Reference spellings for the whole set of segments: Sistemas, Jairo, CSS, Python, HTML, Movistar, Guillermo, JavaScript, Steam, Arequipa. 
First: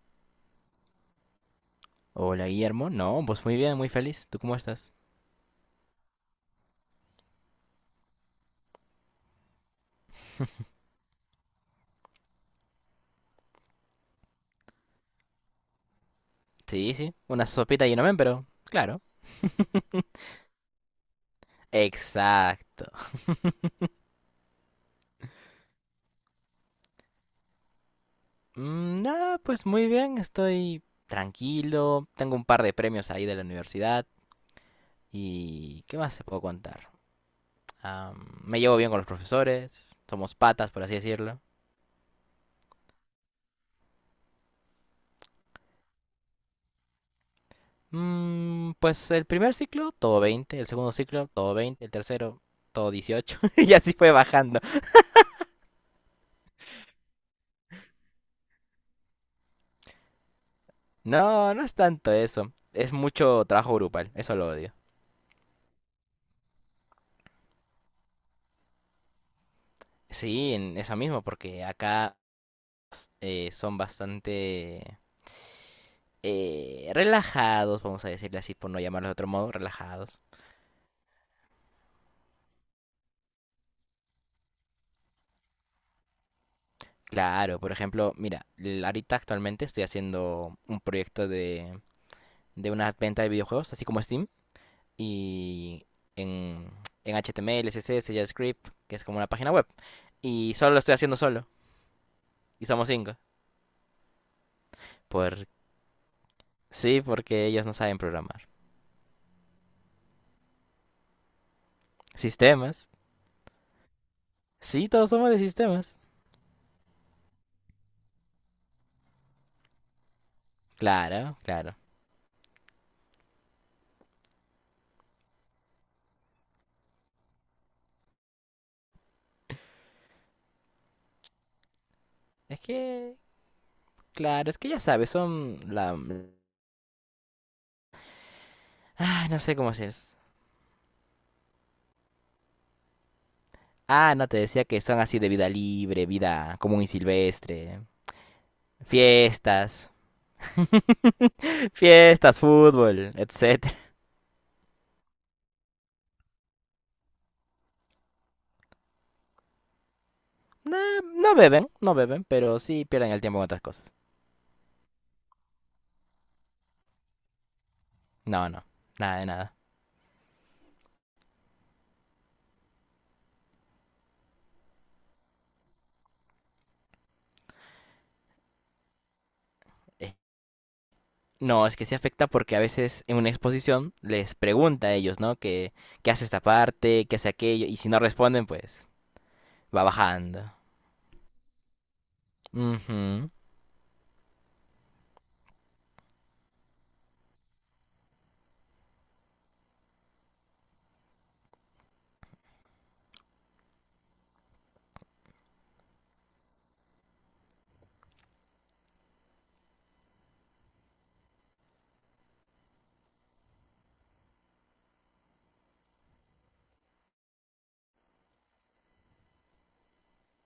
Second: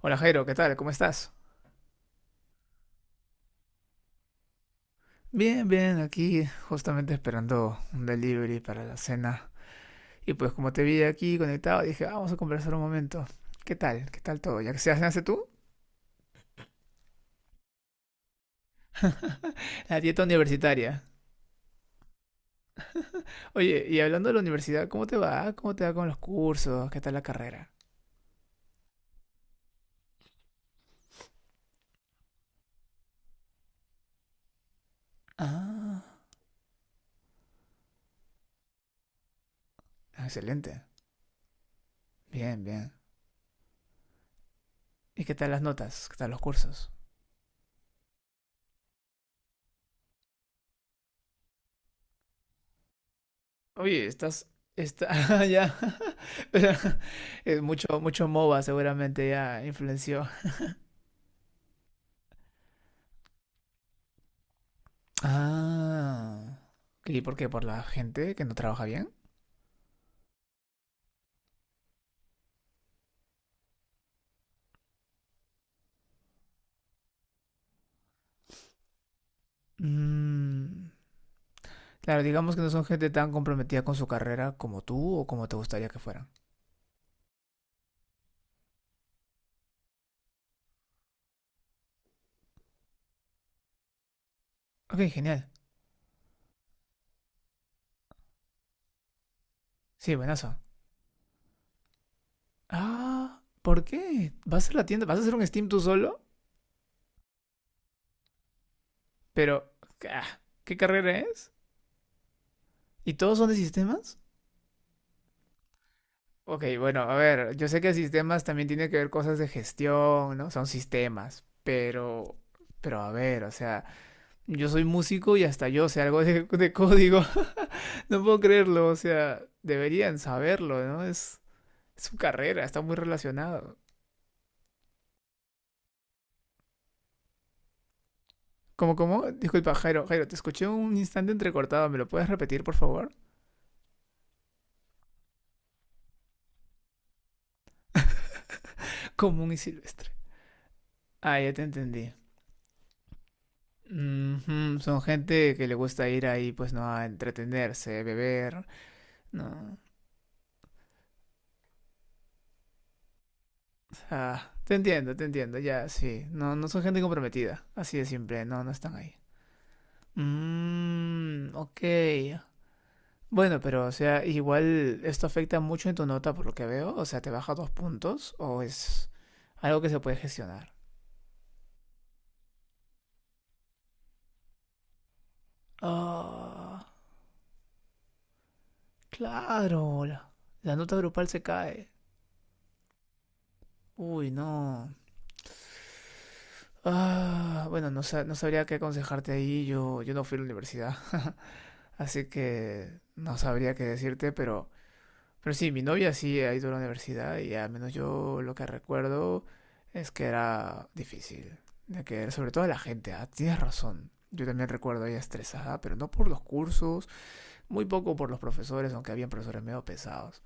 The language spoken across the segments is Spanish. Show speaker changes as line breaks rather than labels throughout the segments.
Hola, Jairo, ¿qué tal? ¿Cómo estás?
Hola, Guillermo. No, pues muy bien, muy feliz. ¿Tú cómo estás?
Bien, bien, aquí justamente esperando un delivery para la cena. Y pues como te vi aquí conectado, dije, "Ah, vamos a conversar un momento. ¿Qué tal? ¿Qué tal todo? ¿Ya que se hace tú?"
Sí, sí. Una sopita y no men, pero claro.
La dieta universitaria.
Exacto.
Oye, y hablando de la universidad, ¿cómo te va? ¿Cómo te va con los cursos? ¿Qué tal la carrera?
Nada, pues muy bien. Estoy tranquilo. Tengo un par de premios ahí de la universidad. ¿Y qué
Ah,
más te puedo contar? Me llevo bien con los profesores. Somos patas, por
excelente.
así decirlo.
Bien, bien. ¿Y qué tal las notas? ¿Qué tal los cursos?
Pues el primer ciclo, todo 20, el segundo ciclo, todo 20, el tercero, todo 18. Y así
Oye,
fue
estás...
bajando.
Está, ya. Es mucho, mucho MOBA seguramente ya influenció.
No, no es tanto eso. Es mucho trabajo grupal. Eso lo odio.
Ah. ¿Y por qué? ¿Por la gente que no trabaja bien?
Sí, en eso mismo, porque acá son bastante, relajados, vamos a decirle así, por no llamarlos de otro modo, relajados.
Mm, claro, digamos que no son gente tan comprometida con su carrera como tú o como te gustaría que fueran.
Claro, por ejemplo, mira, ahorita actualmente estoy haciendo un proyecto de una venta de videojuegos, así como Steam,
Ok, genial.
y en, en HTML, CSS, JavaScript, que es como una página web.
Sí,
Y
buenazo.
solo lo estoy haciendo solo, y somos cinco.
Ah, ¿por qué? ¿Vas a la tienda? ¿Vas a hacer un
Por,
Steam tú solo?
sí, porque ellos no saben programar.
Pero, ah, ¿qué carrera es?
Sistemas.
¿Y todos son de sistemas?
Sí, todos somos de sistemas.
Ok, bueno, a ver, yo sé que sistemas también tiene que ver cosas de gestión, ¿no? Son
Claro,
sistemas,
claro.
pero a ver, o sea, yo soy músico y hasta yo sé algo de código. No puedo creerlo, o sea, deberían saberlo, ¿no? Es su
Es
carrera, está muy
que,
relacionado.
claro, es que ya sabes, son la...
¿Cómo?
Ah,
¿Cómo?
no sé cómo
Disculpa, Jairo,
es.
Jairo, te escuché un instante entrecortado, ¿me lo puedes repetir, por favor?
Ah, no, te decía que son así de vida libre, vida común y silvestre,
Común y
fiestas.
silvestre. Ah, ya te entendí.
Fiestas, fútbol, etcétera.
Mm -hmm, son gente que le gusta ir ahí, pues no, a entretenerse, beber, no.
No, no beben, no beben, pero sí pierden el tiempo en otras cosas.
Ah, te entiendo, ya, sí. No, no son gente comprometida, así de simple,
No,
no,
no,
no están ahí.
nada de nada.
Mmm, ok. Bueno, pero o sea, igual esto afecta mucho en tu nota por lo que veo. O sea, ¿te baja dos puntos o es algo que se
Eh,
puede gestionar?
No, es que se afecta porque a veces en una exposición les pregunta a ellos, ¿no? Que, ¿qué hace esta
Ah,
parte? ¿Qué hace aquello? Y si no responden, pues va
claro. La,
bajando.
la nota grupal se cae.
Ujú.
Uy, no. Ah, bueno, no, no sabría qué aconsejarte ahí. Yo no fui a la universidad. Así que no sabría qué decirte, pero sí, mi novia sí ha ido a la universidad y al menos yo lo que recuerdo es que era difícil. De que, sobre todo la gente, ah, tienes razón. Yo también recuerdo a ella estresada, pero no por los cursos, muy poco por los profesores, aunque habían profesores medio pesados.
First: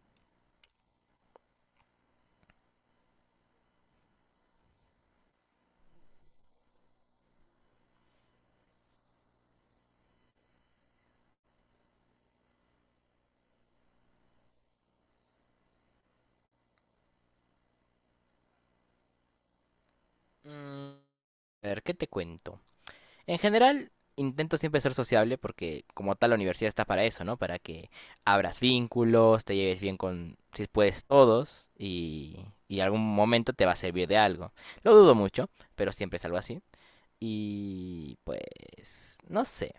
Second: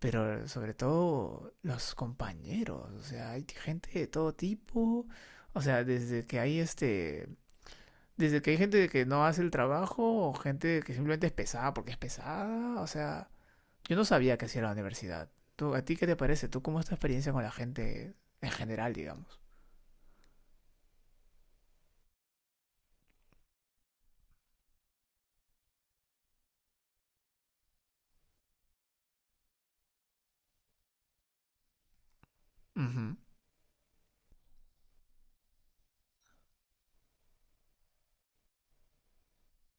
Pero sobre todo los compañeros, o sea, hay gente de todo tipo. O sea, desde que hay gente que no hace el trabajo o gente que simplemente es pesada porque es pesada, o sea, yo no sabía que hacía la universidad. ¿A ti qué te parece? ¿Tú cómo es tu experiencia con la gente en general, digamos?
Mm, A ver, ¿qué te cuento? En general, intento siempre ser sociable porque como tal la universidad está para eso, ¿no? Para que abras vínculos, te lleves bien con, si puedes, todos y algún
Ujú,
momento te va a servir de algo. Lo dudo mucho, pero siempre es algo así. Y pues, no sé.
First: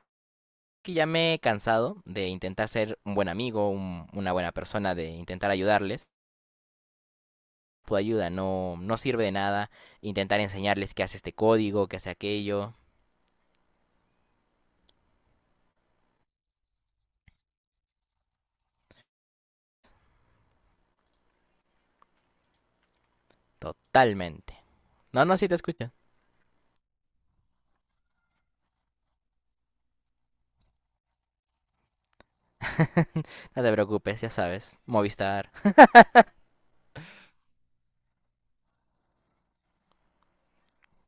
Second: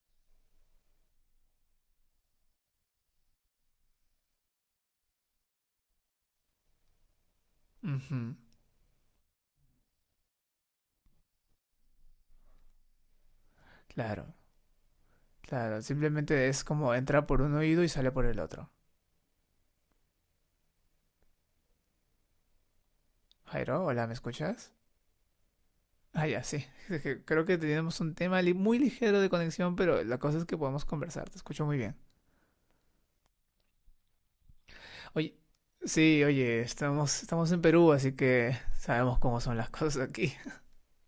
Que ya me he cansado de intentar ser un buen amigo, una buena persona, de intentar ayudarles. Tu ayuda
ujú.
no, no sirve de nada intentar enseñarles que hace este código, que hace aquello.
Claro, claro. Simplemente es como entra por un oído y sale por el otro. Jairo, hola, ¿me
Totalmente.
escuchas?
No, no, sí te escucho.
Ah, ya, sí. Es que creo que tenemos un tema muy ligero de conexión, pero la cosa es que podemos conversar. Te escucho muy bien.
No te preocupes, ya sabes.
Oye,
Movistar.
sí, oye, estamos en Perú, así que sabemos cómo son las cosas aquí.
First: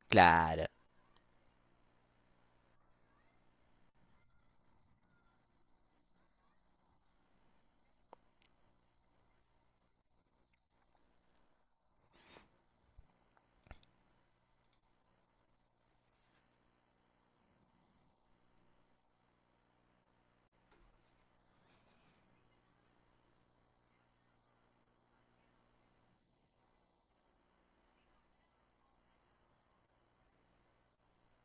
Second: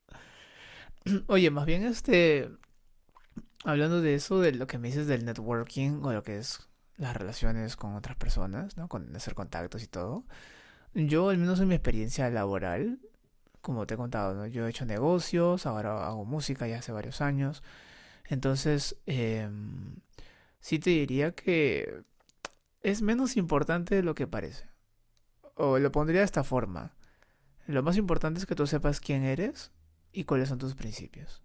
Claro,
Oye, más bien este, hablando de eso, de lo que me dices del networking o lo que es las relaciones con otras personas, ¿no? Con hacer contactos y todo. Yo, al menos en mi experiencia laboral, como te he contado, ¿no? Yo he hecho negocios, ahora hago música ya hace varios años. Entonces, sí te diría que es menos importante de lo que parece. O lo pondría de esta forma. Lo más importante es que tú sepas quién eres y cuáles son tus principios.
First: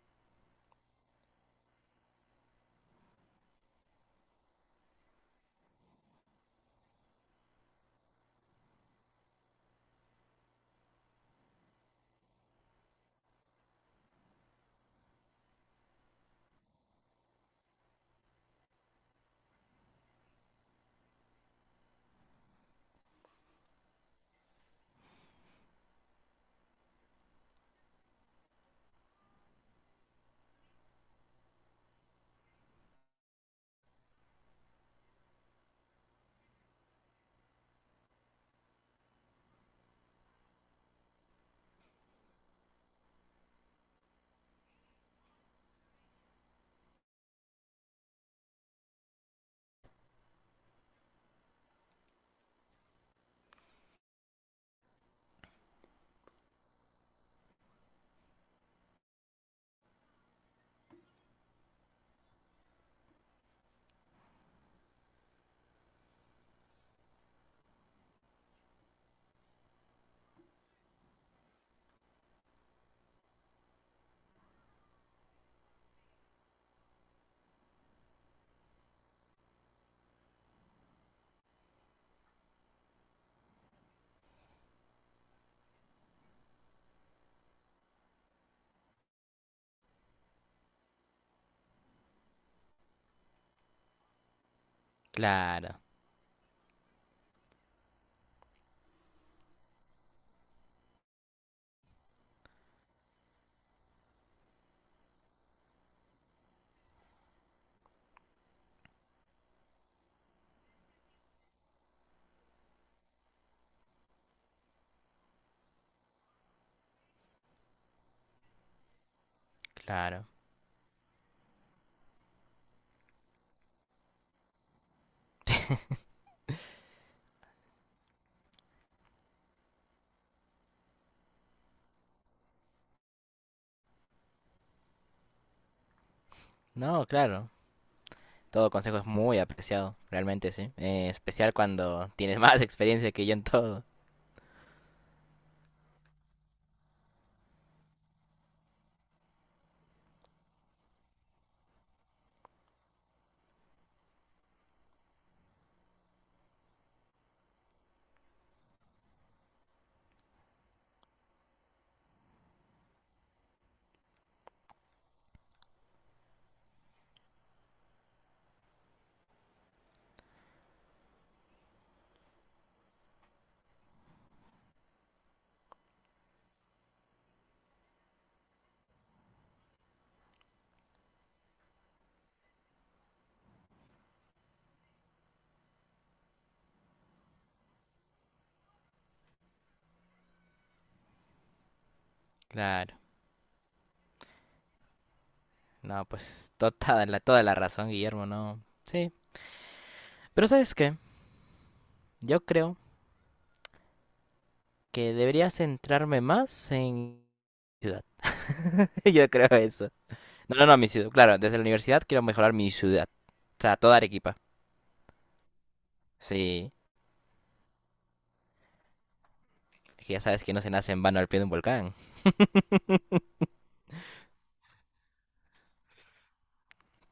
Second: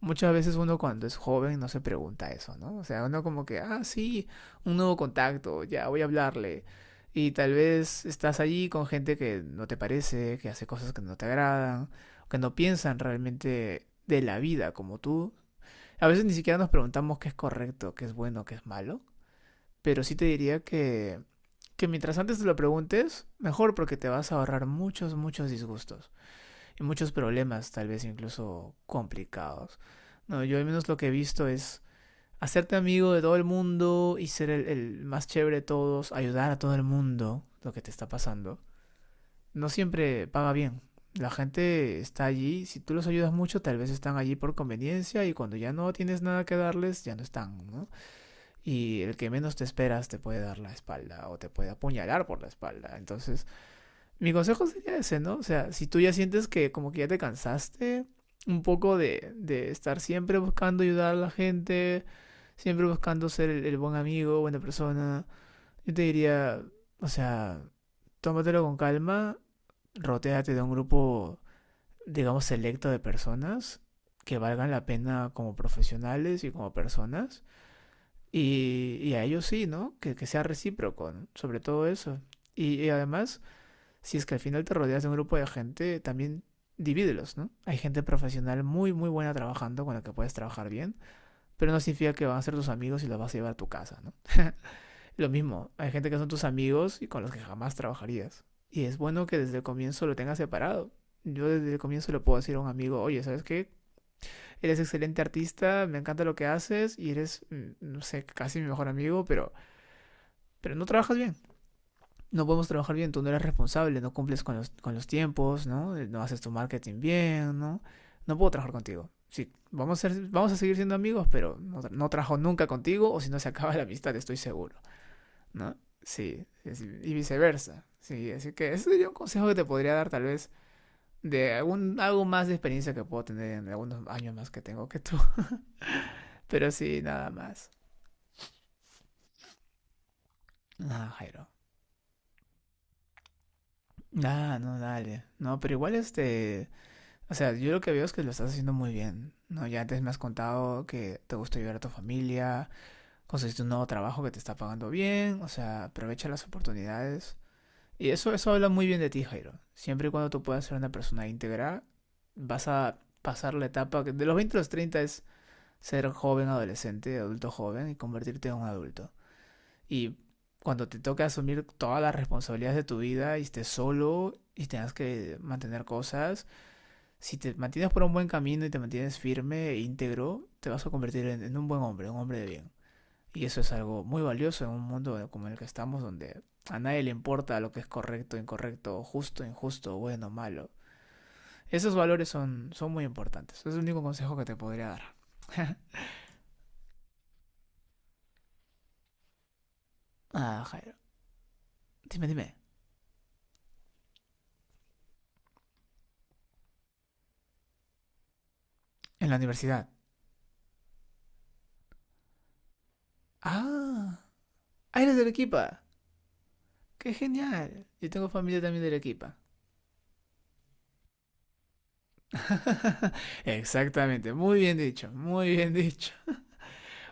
Muchas veces uno cuando es joven no se pregunta eso, ¿no? O sea, uno como que, ah, sí, un nuevo contacto, ya voy a hablarle. Y tal vez estás allí con gente que no te parece, que hace cosas que no te agradan, que no piensan realmente de la vida como tú. A veces ni siquiera nos preguntamos qué es correcto, qué es bueno, qué es malo. Pero sí te diría que mientras antes te lo preguntes, mejor porque te vas a ahorrar muchos, muchos disgustos y muchos problemas, tal vez incluso complicados. No, yo al menos lo que he visto es hacerte amigo de todo el mundo y ser el más chévere de todos, ayudar a todo el mundo lo que te está pasando. No siempre paga bien. La gente está allí, si tú los ayudas mucho, tal vez están allí por conveniencia y cuando ya no tienes nada que darles, ya no están, ¿no? Y el que menos te esperas te puede dar la espalda o te puede apuñalar por la espalda. Entonces, mi consejo sería ese, ¿no? O sea, si tú ya sientes que como que ya te cansaste un poco de estar siempre buscando ayudar a la gente, siempre buscando ser el buen amigo, buena persona, yo te diría, o sea, tómatelo con calma, rotéate de un grupo, digamos, selecto de personas que valgan la pena como profesionales y como personas. Y a ellos sí, ¿no? Que sea recíproco, ¿no? Sobre todo eso. Y además, si es que al final te rodeas de un grupo de gente, también divídelos, ¿no? Hay gente profesional muy, muy buena trabajando con la que puedes trabajar bien, pero no significa que van a ser tus amigos y los vas a llevar a tu casa, ¿no? Lo mismo,
claro,
hay gente que son tus amigos y con los que jamás trabajarías. Y es bueno que desde el comienzo lo tengas separado. Yo desde el comienzo le puedo decir a un amigo, oye, ¿sabes qué? Eres excelente artista, me encanta lo que haces y eres, mm, no sé, casi mi mejor amigo, pero no trabajas bien. No podemos trabajar bien, tú no eres responsable, no cumples con los tiempos, ¿no? No haces tu marketing bien, ¿no? No puedo trabajar contigo. Sí,
claro.
vamos a seguir siendo amigos, pero no, no trabajo nunca contigo o si no se acaba la amistad, estoy seguro, ¿no? Sí, sí, y viceversa. Sí, así que ese sería un consejo que te podría dar tal vez de algún, algo más de experiencia que puedo tener en algunos años más que tengo que tú. Pero sí,
No,
nada
claro.
más.
Todo consejo es muy apreciado, realmente, sí.
Nada, Jairo.
Especial cuando tienes más experiencia que yo en todo.
Nada, no, dale. No, pero igual este... O sea, yo lo que veo es que lo estás haciendo muy bien, ¿no? Ya antes me has contado que te gusta ayudar a tu familia, conseguiste un nuevo trabajo que te está pagando bien, o sea, aprovecha las oportunidades. Y eso habla muy bien de ti, Jairo. Siempre y cuando tú puedas ser una persona íntegra, vas a pasar la etapa que de los 20 a los 30 es ser joven, adolescente, adulto joven y convertirte en un adulto. Y cuando te toque asumir todas las responsabilidades de tu vida y estés solo y tengas que mantener cosas, si te mantienes por un buen camino y te mantienes firme e íntegro, te vas a convertir en un buen hombre, un hombre de bien. Y eso es algo muy valioso en un mundo como el que estamos, donde a nadie le importa lo que es correcto, incorrecto, justo, injusto, bueno, malo. Esos valores son
Claro.
muy importantes. Es el único consejo que te podría dar.
No, pues toda la razón, Guillermo, no. Sí. Pero
Ah,
¿sabes
Jairo.
qué?
Dime,
Yo
dime.
creo que debería centrarme más en ciudad.
En
Yo
la
creo
universidad.
eso. No, no, no, mi ciudad. Claro, desde la universidad quiero mejorar mi ciudad. O sea, toda
Ah,
Arequipa.
ah, eres de Arequipa.
Sí,
¡Qué genial! Yo tengo familia también de Arequipa.
es que ya sabes que no se nace en vano al pie de un volcán.
Exactamente, muy bien dicho, muy bien dicho.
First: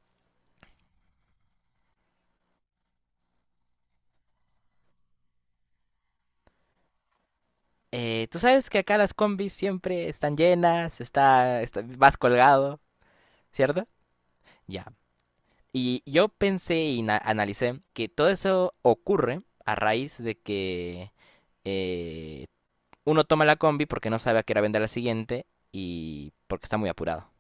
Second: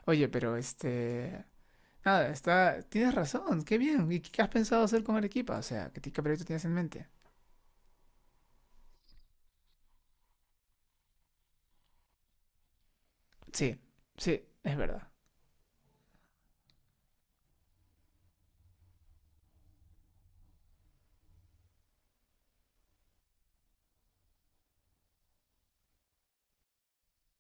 Oye, pero este... Ah, está, tienes razón, qué bien. ¿Y qué has pensado hacer con Arequipa? O sea, ¿qué, qué proyecto tienes en mente?
Tú sabes que acá las combis siempre están llenas, vas colgado,
Sí,
¿cierto?
sí, es
Ya.
verdad.
Y yo pensé y analicé que todo eso ocurre a raíz de que eh, uno toma la combi porque no sabe a qué hora vender la siguiente y porque está muy apurado.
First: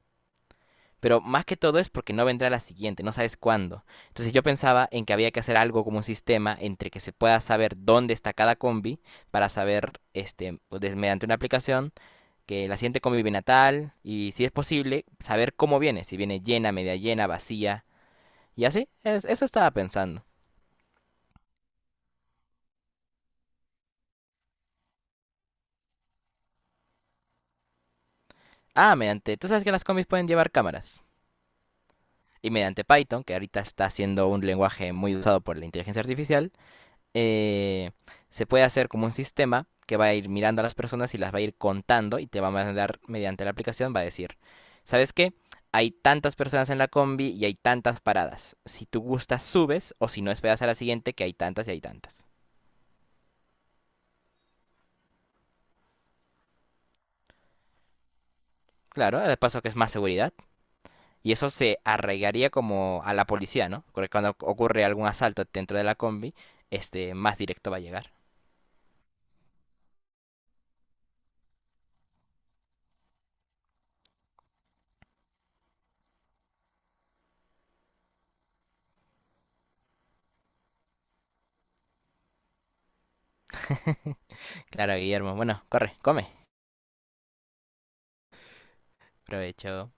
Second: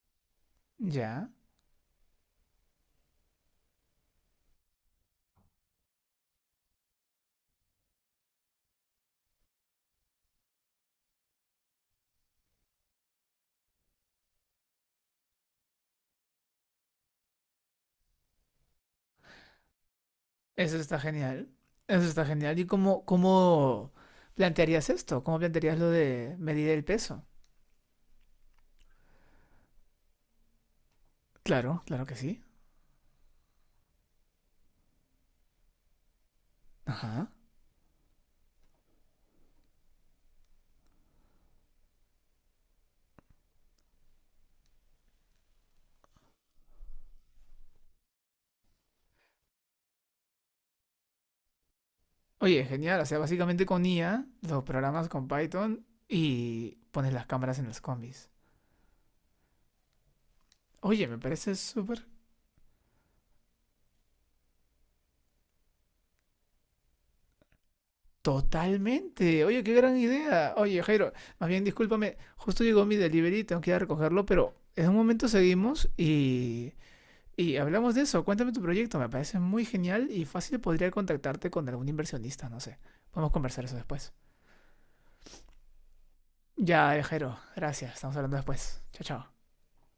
Pero
Ya,
más que todo es porque no vendrá la siguiente, no sabes cuándo. Entonces yo pensaba en que había que hacer algo como un sistema entre que se pueda saber dónde está cada combi para saber, este, pues, mediante una aplicación, que la siguiente combi viene a tal y si es posible, saber cómo viene, si viene llena, media llena, vacía y así. Eso estaba pensando.
eso está genial. Eso está genial. ¿Y cómo, cómo plantearías esto? ¿Cómo plantearías lo de medir el peso?
Ah, mediante, tú sabes que las combis pueden llevar cámaras.
Claro, claro que sí.
Y mediante Python, que ahorita está siendo un lenguaje muy usado por la inteligencia artificial,
Ajá.
eh, se puede hacer como un sistema que va a ir mirando a las personas y las va a ir contando y te va a mandar mediante la aplicación, va a decir, ¿sabes qué? Hay tantas personas en la combi y hay tantas paradas. Si tú gustas, subes o si no, esperas a la siguiente que hay tantas y hay tantas.
Oye, genial. O sea, básicamente con IA, los programas con Python y pones las cámaras en los combis.
Claro, de paso que es más seguridad.
Oye, me
Y eso
parece
se
súper
arraigaría como a la policía, ¿no? Porque cuando ocurre algún asalto dentro de la combi, este más directo va a llegar.
totalmente. Oye, qué gran idea. Oye, Jairo, más bien discúlpame, justo llegó mi delivery, tengo que ir a recogerlo, pero en un momento seguimos y hablamos de eso. Cuéntame tu proyecto, me parece muy genial y fácil podría contactarte con algún inversionista, no sé. Podemos conversar eso después.
Claro, Guillermo. Bueno, corre, come.
Ya, Jairo, gracias. Estamos hablando después. Chao, chao.
Provecho.